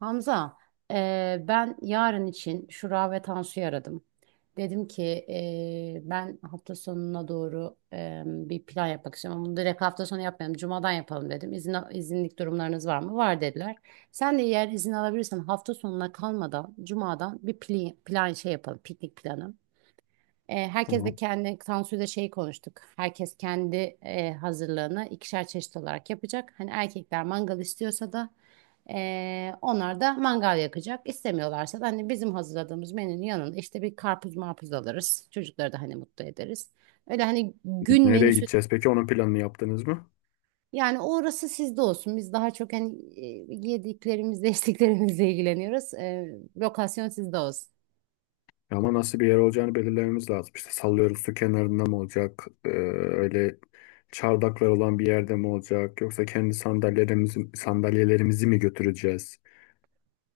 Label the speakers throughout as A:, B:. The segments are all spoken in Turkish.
A: Hamza, ben yarın için Şura ve Tansu'yu aradım. Dedim ki ben hafta sonuna doğru bir plan yapmak istiyorum. Ama bunu direkt hafta sonu yapmayalım. Cuma'dan yapalım dedim. İzinlik durumlarınız var mı? Var dediler. Sen de eğer izin alabilirsen hafta sonuna kalmadan Cuma'dan bir plan şey yapalım. Piknik planı. Herkes
B: Hı.
A: de kendi sansürde şey konuştuk. Herkes kendi hazırlığını ikişer çeşit olarak yapacak. Hani erkekler mangal istiyorsa da onlar da mangal yakacak. İstemiyorlarsa da hani bizim hazırladığımız menünün yanında işte bir karpuz marpuz alırız. Çocukları da hani mutlu ederiz. Öyle hani gün
B: Nereye
A: menüsü
B: gideceğiz? Peki onun planını yaptınız mı?
A: yani orası sizde olsun. Biz daha çok hani yediklerimizle içtiklerimizle ilgileniyoruz. Lokasyon sizde olsun.
B: Ya ama nasıl bir yer olacağını belirlememiz lazım. İşte sallıyoruz, su kenarında mı olacak? Öyle çardaklar olan bir yerde mi olacak? Yoksa kendi sandalyelerimizi mi götüreceğiz?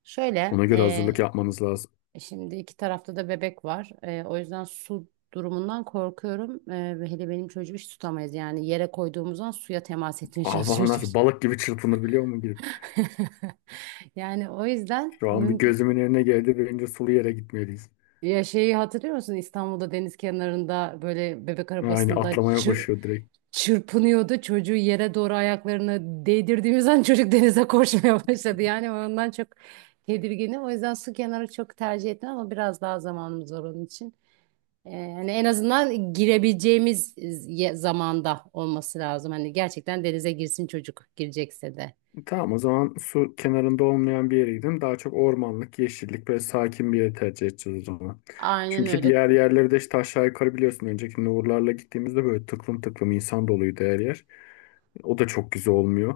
A: Şöyle.
B: Ona göre hazırlık yapmanız lazım.
A: Şimdi iki tarafta da bebek var. O yüzden su durumundan korkuyorum. Ve hele benim çocuğu hiç tutamayız. Yani yere koyduğumuzdan suya temas etmeye çalışıyor
B: Hava nasıl,
A: çocuk.
B: balık gibi çırpınabiliyor mu girip?
A: Yani o yüzden
B: Şu an bir
A: mümkün...
B: gözümün önüne geldi. Bence sulu yere gitmeliyiz.
A: Ya şeyi hatırlıyor musun? İstanbul'da deniz kenarında böyle bebek
B: Yani
A: arabasında
B: atlamaya başlıyor direkt.
A: çırpınıyordu. Çocuğu yere doğru ayaklarını değdirdiğimiz an çocuk denize koşmaya başladı. Yani ondan çok tedirginim. O yüzden su kenarı çok tercih etmem ama biraz daha zamanımız var onun için. Hani en azından girebileceğimiz zamanda olması lazım. Hani gerçekten denize girsin çocuk girecekse de.
B: Tamam, o zaman su kenarında olmayan bir yere gidelim. Daha çok ormanlık, yeşillik, böyle sakin bir yere tercih edeceğiz o zaman.
A: Aynen
B: Çünkü
A: öyle.
B: diğer yerleri de işte aşağı yukarı biliyorsun. Önceki Uğurlar'la gittiğimizde böyle tıklım tıklım insan doluydu her yer. O da çok güzel olmuyor.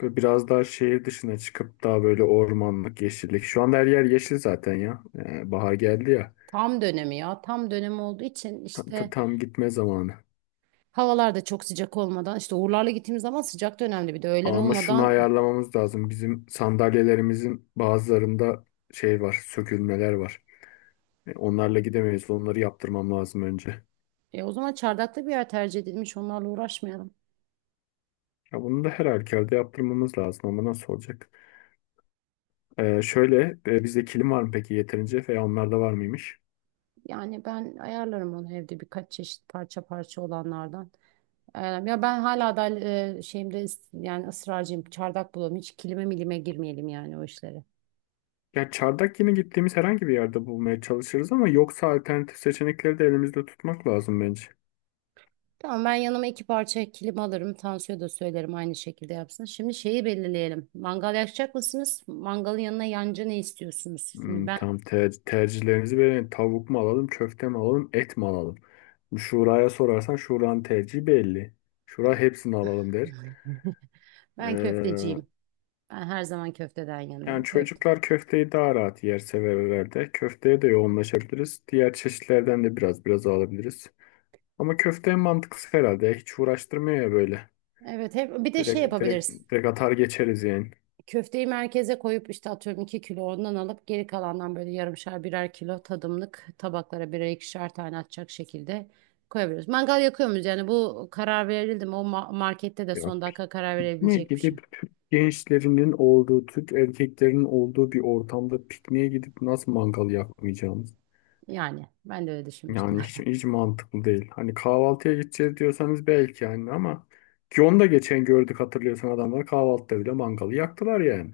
B: Böyle biraz daha şehir dışına çıkıp daha böyle ormanlık, yeşillik. Şu anda her yer yeşil zaten ya. Bahar geldi ya.
A: Tam dönemi ya. Tam dönemi olduğu için
B: Tam,
A: işte
B: tam gitme zamanı.
A: havalar da çok sıcak olmadan işte Uğurlar'la gittiğimiz zaman sıcak dönemde bir de öğlen
B: Ama şunu
A: olmadan
B: ayarlamamız lazım. Bizim sandalyelerimizin bazılarında şey var, sökülmeler var. Onlarla gidemeyiz. Onları yaptırmam lazım önce.
A: o zaman çardakta bir yer tercih edilmiş onlarla uğraşmayalım.
B: Ya bunu da her halükarda yaptırmamız lazım ama nasıl olacak? Şöyle, e, bizde kilim var mı peki yeterince, veya onlarda var mıymış?
A: Yani ben ayarlarım onu evde birkaç çeşit parça parça olanlardan. Ayarlarım. Ya ben hala da şeyimde yani ısrarcıyım. Çardak bulalım. Hiç kilime milime girmeyelim yani o işlere.
B: Ya çardak yine gittiğimiz herhangi bir yerde bulmaya çalışırız ama yoksa alternatif seçenekleri de elimizde tutmak lazım bence.
A: Tamam, ben yanıma iki parça kilim alırım. Tansu'ya da söylerim aynı şekilde yapsın. Şimdi şeyi belirleyelim. Mangal yakacak mısınız? Mangalın yanına yancı ne istiyorsunuz? Şimdi
B: Hmm,
A: ben
B: tam tercihlerinizi verin. Tavuk mu alalım, köfte mi alalım, et mi alalım? Şura'ya sorarsan Şura'nın tercihi belli. Şura hepsini alalım der.
A: ben
B: E,
A: köfteciyim. Ben her zaman köfteden
B: Yani
A: yanayım. Köfte.
B: çocuklar köfteyi daha rahat yer sever herhalde. Köfteye de yoğunlaşabiliriz. Diğer çeşitlerden de biraz biraz alabiliriz. Ama köfte en mantıklısı herhalde. Hiç uğraştırmıyor ya böyle.
A: Evet, hep bir de şey
B: Direkt, direkt,
A: yapabiliriz.
B: direkt atar geçeriz yani.
A: Köfteyi merkeze koyup işte atıyorum iki kilo ondan alıp geri kalandan böyle yarımşar birer kilo tadımlık tabaklara birer ikişer tane atacak şekilde koyabiliriz. Mangal yakıyor muyuz? Yani bu karar verildi mi? O markette de
B: Ya,
A: son dakika karar
B: pikniğe
A: verebilecek bir şey.
B: gidip gençlerinin olduğu, Türk erkeklerinin olduğu bir ortamda pikniğe gidip nasıl mangal yakmayacağımız?
A: Yani ben de öyle düşünmüştüm.
B: Yani hiç, hiç mantıklı değil. Hani kahvaltıya gideceğiz diyorsanız belki yani, ama ki onu da geçen gördük, hatırlıyorsan adamlar kahvaltıda bile mangalı yaktılar yani.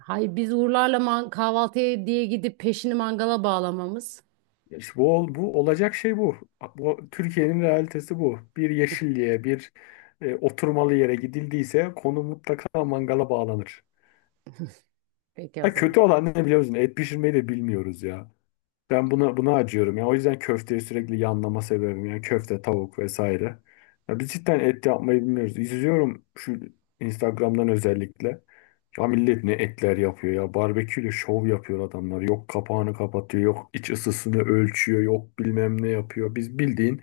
A: Hayır, biz Uğurlarla kahvaltıya diye gidip peşini mangala bağlamamız.
B: Ya İşte bu, bu olacak şey bu. Bu Türkiye'nin realitesi bu. Bir yeşilliğe, bir, oturmalı yere gidildiyse konu mutlaka mangala bağlanır.
A: Peki o
B: Ha,
A: zaman.
B: kötü olan ne biliyor musun? Et pişirmeyi de bilmiyoruz ya. Ben buna acıyorum ya. O yüzden köfteyi sürekli yanlama sebebim, yani köfte, tavuk vesaire. Ya biz cidden et yapmayı bilmiyoruz. İzliyorum şu Instagram'dan özellikle. Ya millet ne etler yapıyor ya. Barbeküyle şov yapıyor adamlar. Yok kapağını kapatıyor, yok iç ısısını ölçüyor, yok bilmem ne yapıyor. Biz bildiğin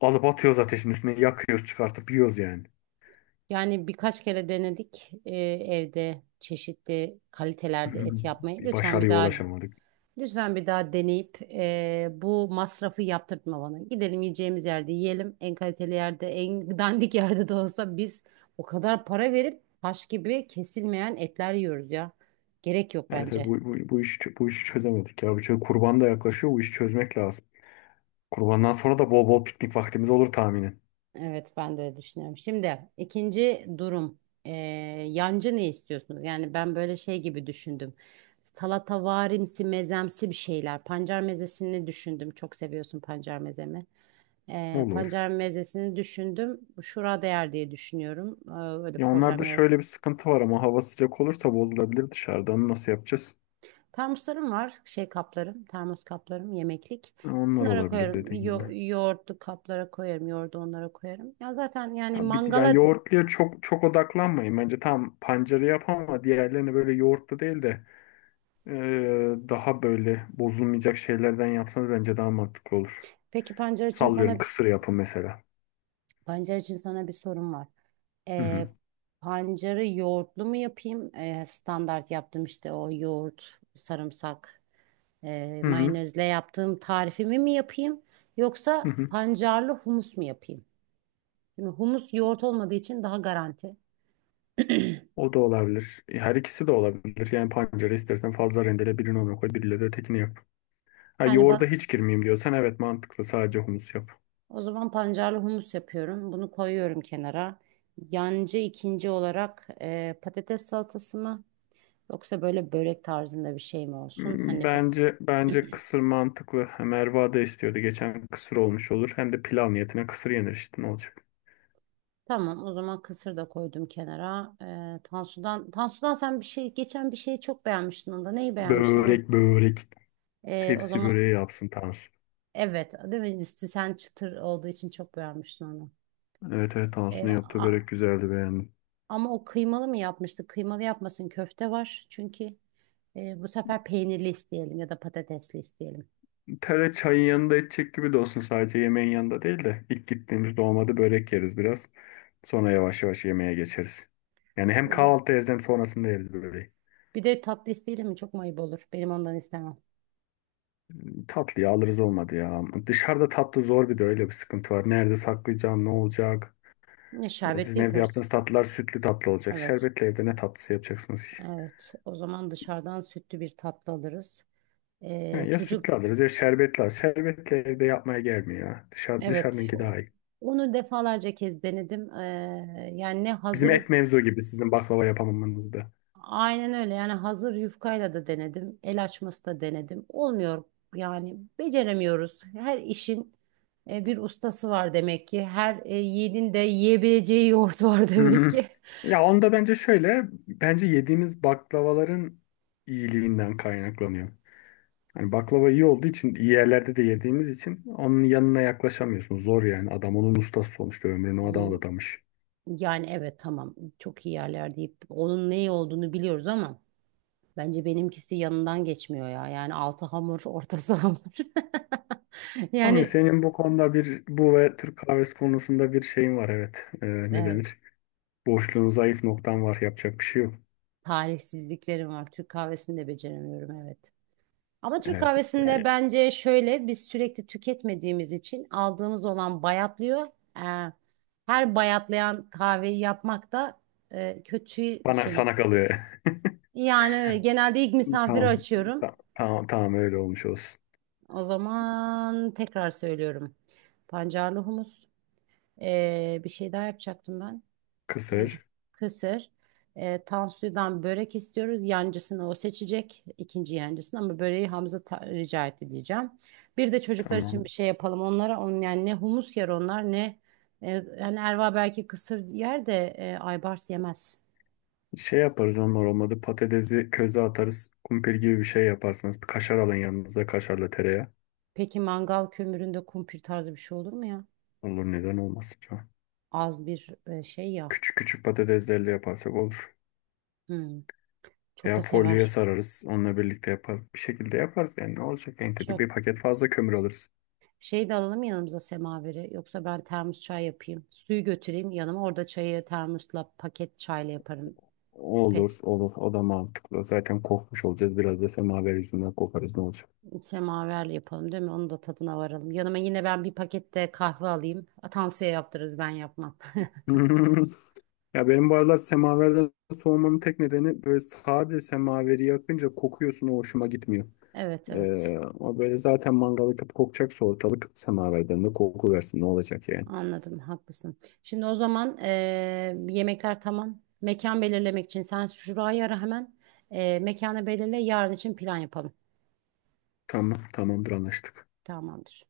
B: alıp atıyoruz ateşin üstüne, yakıyoruz, çıkartıp yiyoruz yani.
A: Yani birkaç kere denedik evde çeşitli kalitelerde et yapmayı.
B: Bir
A: Lütfen bir
B: başarıya
A: daha
B: ulaşamadık.
A: lütfen bir daha deneyip bu masrafı yaptırtma bana. Gidelim yiyeceğimiz yerde yiyelim. En kaliteli yerde, en dandik yerde de olsa biz o kadar para verip taş gibi kesilmeyen etler yiyoruz ya. Gerek yok
B: Evet, evet, bu,
A: bence.
B: bu, bu işi, bu işi çözemedik ya. Kurban da yaklaşıyor, bu işi çözmek lazım. Kurbandan sonra da bol bol piknik vaktimiz olur tahminen.
A: Evet, ben de öyle düşünüyorum. Şimdi ikinci durum. Ee, Yancı ne istiyorsunuz? Yani ben böyle şey gibi düşündüm. Salatavarimsi, mezemsi bir şeyler. Pancar mezesini düşündüm. Çok seviyorsun pancar mezemi.
B: Olur.
A: Pancar mezesini düşündüm. Şura değer diye düşünüyorum. Öyle
B: Ya
A: problem
B: onlarda
A: yarat.
B: şöyle bir sıkıntı var, ama hava sıcak olursa bozulabilir dışarıda. Onu nasıl yapacağız?
A: Termoslarım var. Şey kaplarım. Termos kaplarım. Yemeklik.
B: Ha, onlar
A: Onlara
B: olabilir
A: koyarım.
B: dediğim gibi.
A: Yoğurtlu kaplara koyarım. Yoğurdu onlara koyarım. Ya zaten yani
B: Tam bir, yani
A: mangala.
B: yoğurtluya çok çok odaklanmayın. Bence tam pancarı yap ama diğerlerini böyle yoğurtlu değil de daha böyle bozulmayacak şeylerden yapsanız bence daha mantıklı olur.
A: Peki pancar için
B: Sallıyorum
A: sana
B: kısır yapın mesela.
A: Pancar için sana bir sorum var.
B: Hı hı.
A: Ee, Pancarı yoğurtlu mu yapayım? Standart yaptım işte o yoğurt, sarımsak,
B: Hı hı.
A: mayonezle yaptığım tarifimi mi yapayım?
B: Hı
A: Yoksa
B: hı.
A: pancarlı humus mu yapayım? Şimdi humus yoğurt olmadığı için daha garanti.
B: O da olabilir. Her ikisi de olabilir. Yani pancara istersen fazla rendele, birini ona koy, biriyle de ötekini yap. Ha,
A: Yani
B: yoğurda
A: ben
B: hiç girmeyeyim diyorsan evet mantıklı. Sadece humus yap.
A: o zaman pancarlı humus yapıyorum. Bunu koyuyorum kenara. Yancı ikinci olarak patates salatası mı? Yoksa böyle börek tarzında bir şey mi olsun?
B: Hmm,
A: Hani.
B: bence kısır mantıklı. Ha, Merva da istiyordu. Geçen kısır olmuş olur. Hem de pilav niyetine kısır yenir işte, ne olacak.
A: Tamam, o zaman kısır da koydum kenara. Tansu'dan sen bir şey, geçen bir şeyi çok beğenmiştin onda. Neyi beğenmiştin onu?
B: Börek, börek.
A: O
B: Tepsi
A: zaman
B: böreği yapsın Tansu.
A: evet, değil mi? Üstü sen çıtır olduğu için çok beğenmiştin onu.
B: Evet evet,
A: Ee,
B: Tansu'nun yaptığı
A: a-
B: börek güzeldi, beğendim.
A: ama o kıymalı mı yapmıştı? Kıymalı yapmasın, köfte var. Çünkü bu sefer peynirli isteyelim ya da patatesli isteyelim.
B: Tere çayın yanında içecek gibi de olsun, sadece yemeğin yanında değil de. İlk gittiğimizde olmadı börek yeriz biraz. Sonra yavaş yavaş yemeğe geçeriz. Yani hem
A: Bu da.
B: kahvaltı yeriz hem sonrasında yeriz böyle.
A: Bir de tatlı isteyelim mi? Çok mayıp olur. Benim ondan istemem.
B: Tatlıyı alırız olmadı ya. Dışarıda tatlı zor, bir de öyle bir sıkıntı var. Nerede saklayacağım, ne olacak?
A: Ya
B: Ya sizin
A: şerbetli
B: evde yaptığınız
A: yaparız.
B: tatlılar sütlü tatlı olacak.
A: Evet,
B: Şerbetli evde ne tatlısı yapacaksınız ki?
A: evet. O zaman dışarıdan sütlü bir tatlı alırız.
B: Ha, ya
A: Çocuk
B: sütlü alırız ya şerbetli alırız. Şerbetli evde yapmaya gelmiyor ya. Dışarı,
A: evet
B: dışarınınki daha iyi.
A: onu defalarca kez denedim. Yani ne
B: Bizim
A: hazır,
B: et mevzu gibi sizin baklava yapamamanız da.
A: aynen öyle, yani hazır yufkayla da denedim. El açması da denedim. Olmuyor yani beceremiyoruz. Her işin bir ustası var demek ki. Her yiğidin de yiyebileceği yoğurt var demek
B: Hı.
A: ki.
B: Ya onda bence şöyle. Bence yediğimiz baklavaların iyiliğinden kaynaklanıyor. Hani baklava iyi olduğu için, iyi yerlerde de yediğimiz için onun yanına yaklaşamıyorsun. Zor yani. Adam onun ustası sonuçta, ömrünü ona
A: Yi-
B: adamış.
A: Yani evet tamam, çok iyi yerler deyip onun ne iyi olduğunu biliyoruz ama bence benimkisi yanından geçmiyor ya. Yani altı hamur ortası hamur.
B: Ama
A: Yani
B: senin bu konuda, bir bu ve Türk kahvesi konusunda bir şeyin var evet. Ne
A: evet,
B: denir? Boşluğun, zayıf noktan var. Yapacak bir şey yok.
A: talihsizliklerim var. Türk kahvesini de beceremiyorum, evet. Ama Türk
B: Evet.
A: kahvesinde
B: Yani
A: bence şöyle, biz sürekli tüketmediğimiz için aldığımız olan bayatlıyor. Ee, Her bayatlayan kahveyi yapmak da kötü
B: bana
A: şey.
B: sana kalıyor.
A: Yani öyle, genelde ilk misafiri
B: Tamam.
A: açıyorum.
B: Tamam, tamam, öyle olmuş olsun.
A: O zaman tekrar söylüyorum. Pancarlı humus. Bir şey daha yapacaktım ben. Bence
B: Kısır.
A: kısır. Tansu'dan börek istiyoruz. Yancısını o seçecek. İkinci yancısını, ama böreği Hamza rica etti diyeceğim. Bir de çocuklar için bir
B: Tamam.
A: şey yapalım onlara. Yani ne humus yer onlar ne yani Erva belki kısır yer de Aybars yemez.
B: Şey yaparız onlar olmadı. Patatesi köze atarız. Kumpir gibi bir şey yaparsınız. Bir kaşar alın yanınıza. Kaşarla tereyağı.
A: Peki mangal kömüründe kumpir tarzı bir şey olur mu ya?
B: Olur, neden olmasın.
A: Az bir şey ya.
B: Küçük küçük patateslerle yaparsak olur.
A: Hmm, çok da
B: Veya folyoya
A: sever.
B: sararız. Onunla birlikte yapar. Bir şekilde yaparız yani. Ne olacak en kötü?
A: Çok.
B: Bir paket fazla kömür alırız.
A: Şey de alalım yanımıza semaveri. Yoksa ben termos çay yapayım. Suyu götüreyim yanıma. Orada çayı termosla paket çayla yaparım.
B: Olur,
A: Pet
B: olur. O da mantıklı. Zaten kokmuş olacağız. Biraz da semaver yüzünden kokarız, ne olacak?
A: semaverle yapalım değil mi? Onun da tadına varalım. Yanıma yine ben bir pakette kahve alayım. Atansiye yaptırırız ben yapmam.
B: Ya benim bu aralar semaverden soğumamın tek nedeni, böyle sade semaveri yakınca kokuyorsun, o hoşuma gitmiyor.
A: Evet, evet,
B: Ama böyle zaten mangal yakıp kokacaksa ortalık, semaverden de koku versin ne olacak yani.
A: anladım haklısın. Şimdi o zaman yemekler tamam. Mekan belirlemek için sen şurayı ara hemen. Mekanı belirle yarın için plan yapalım.
B: Tamam, tamamdır, anlaştık.
A: Tamamdır.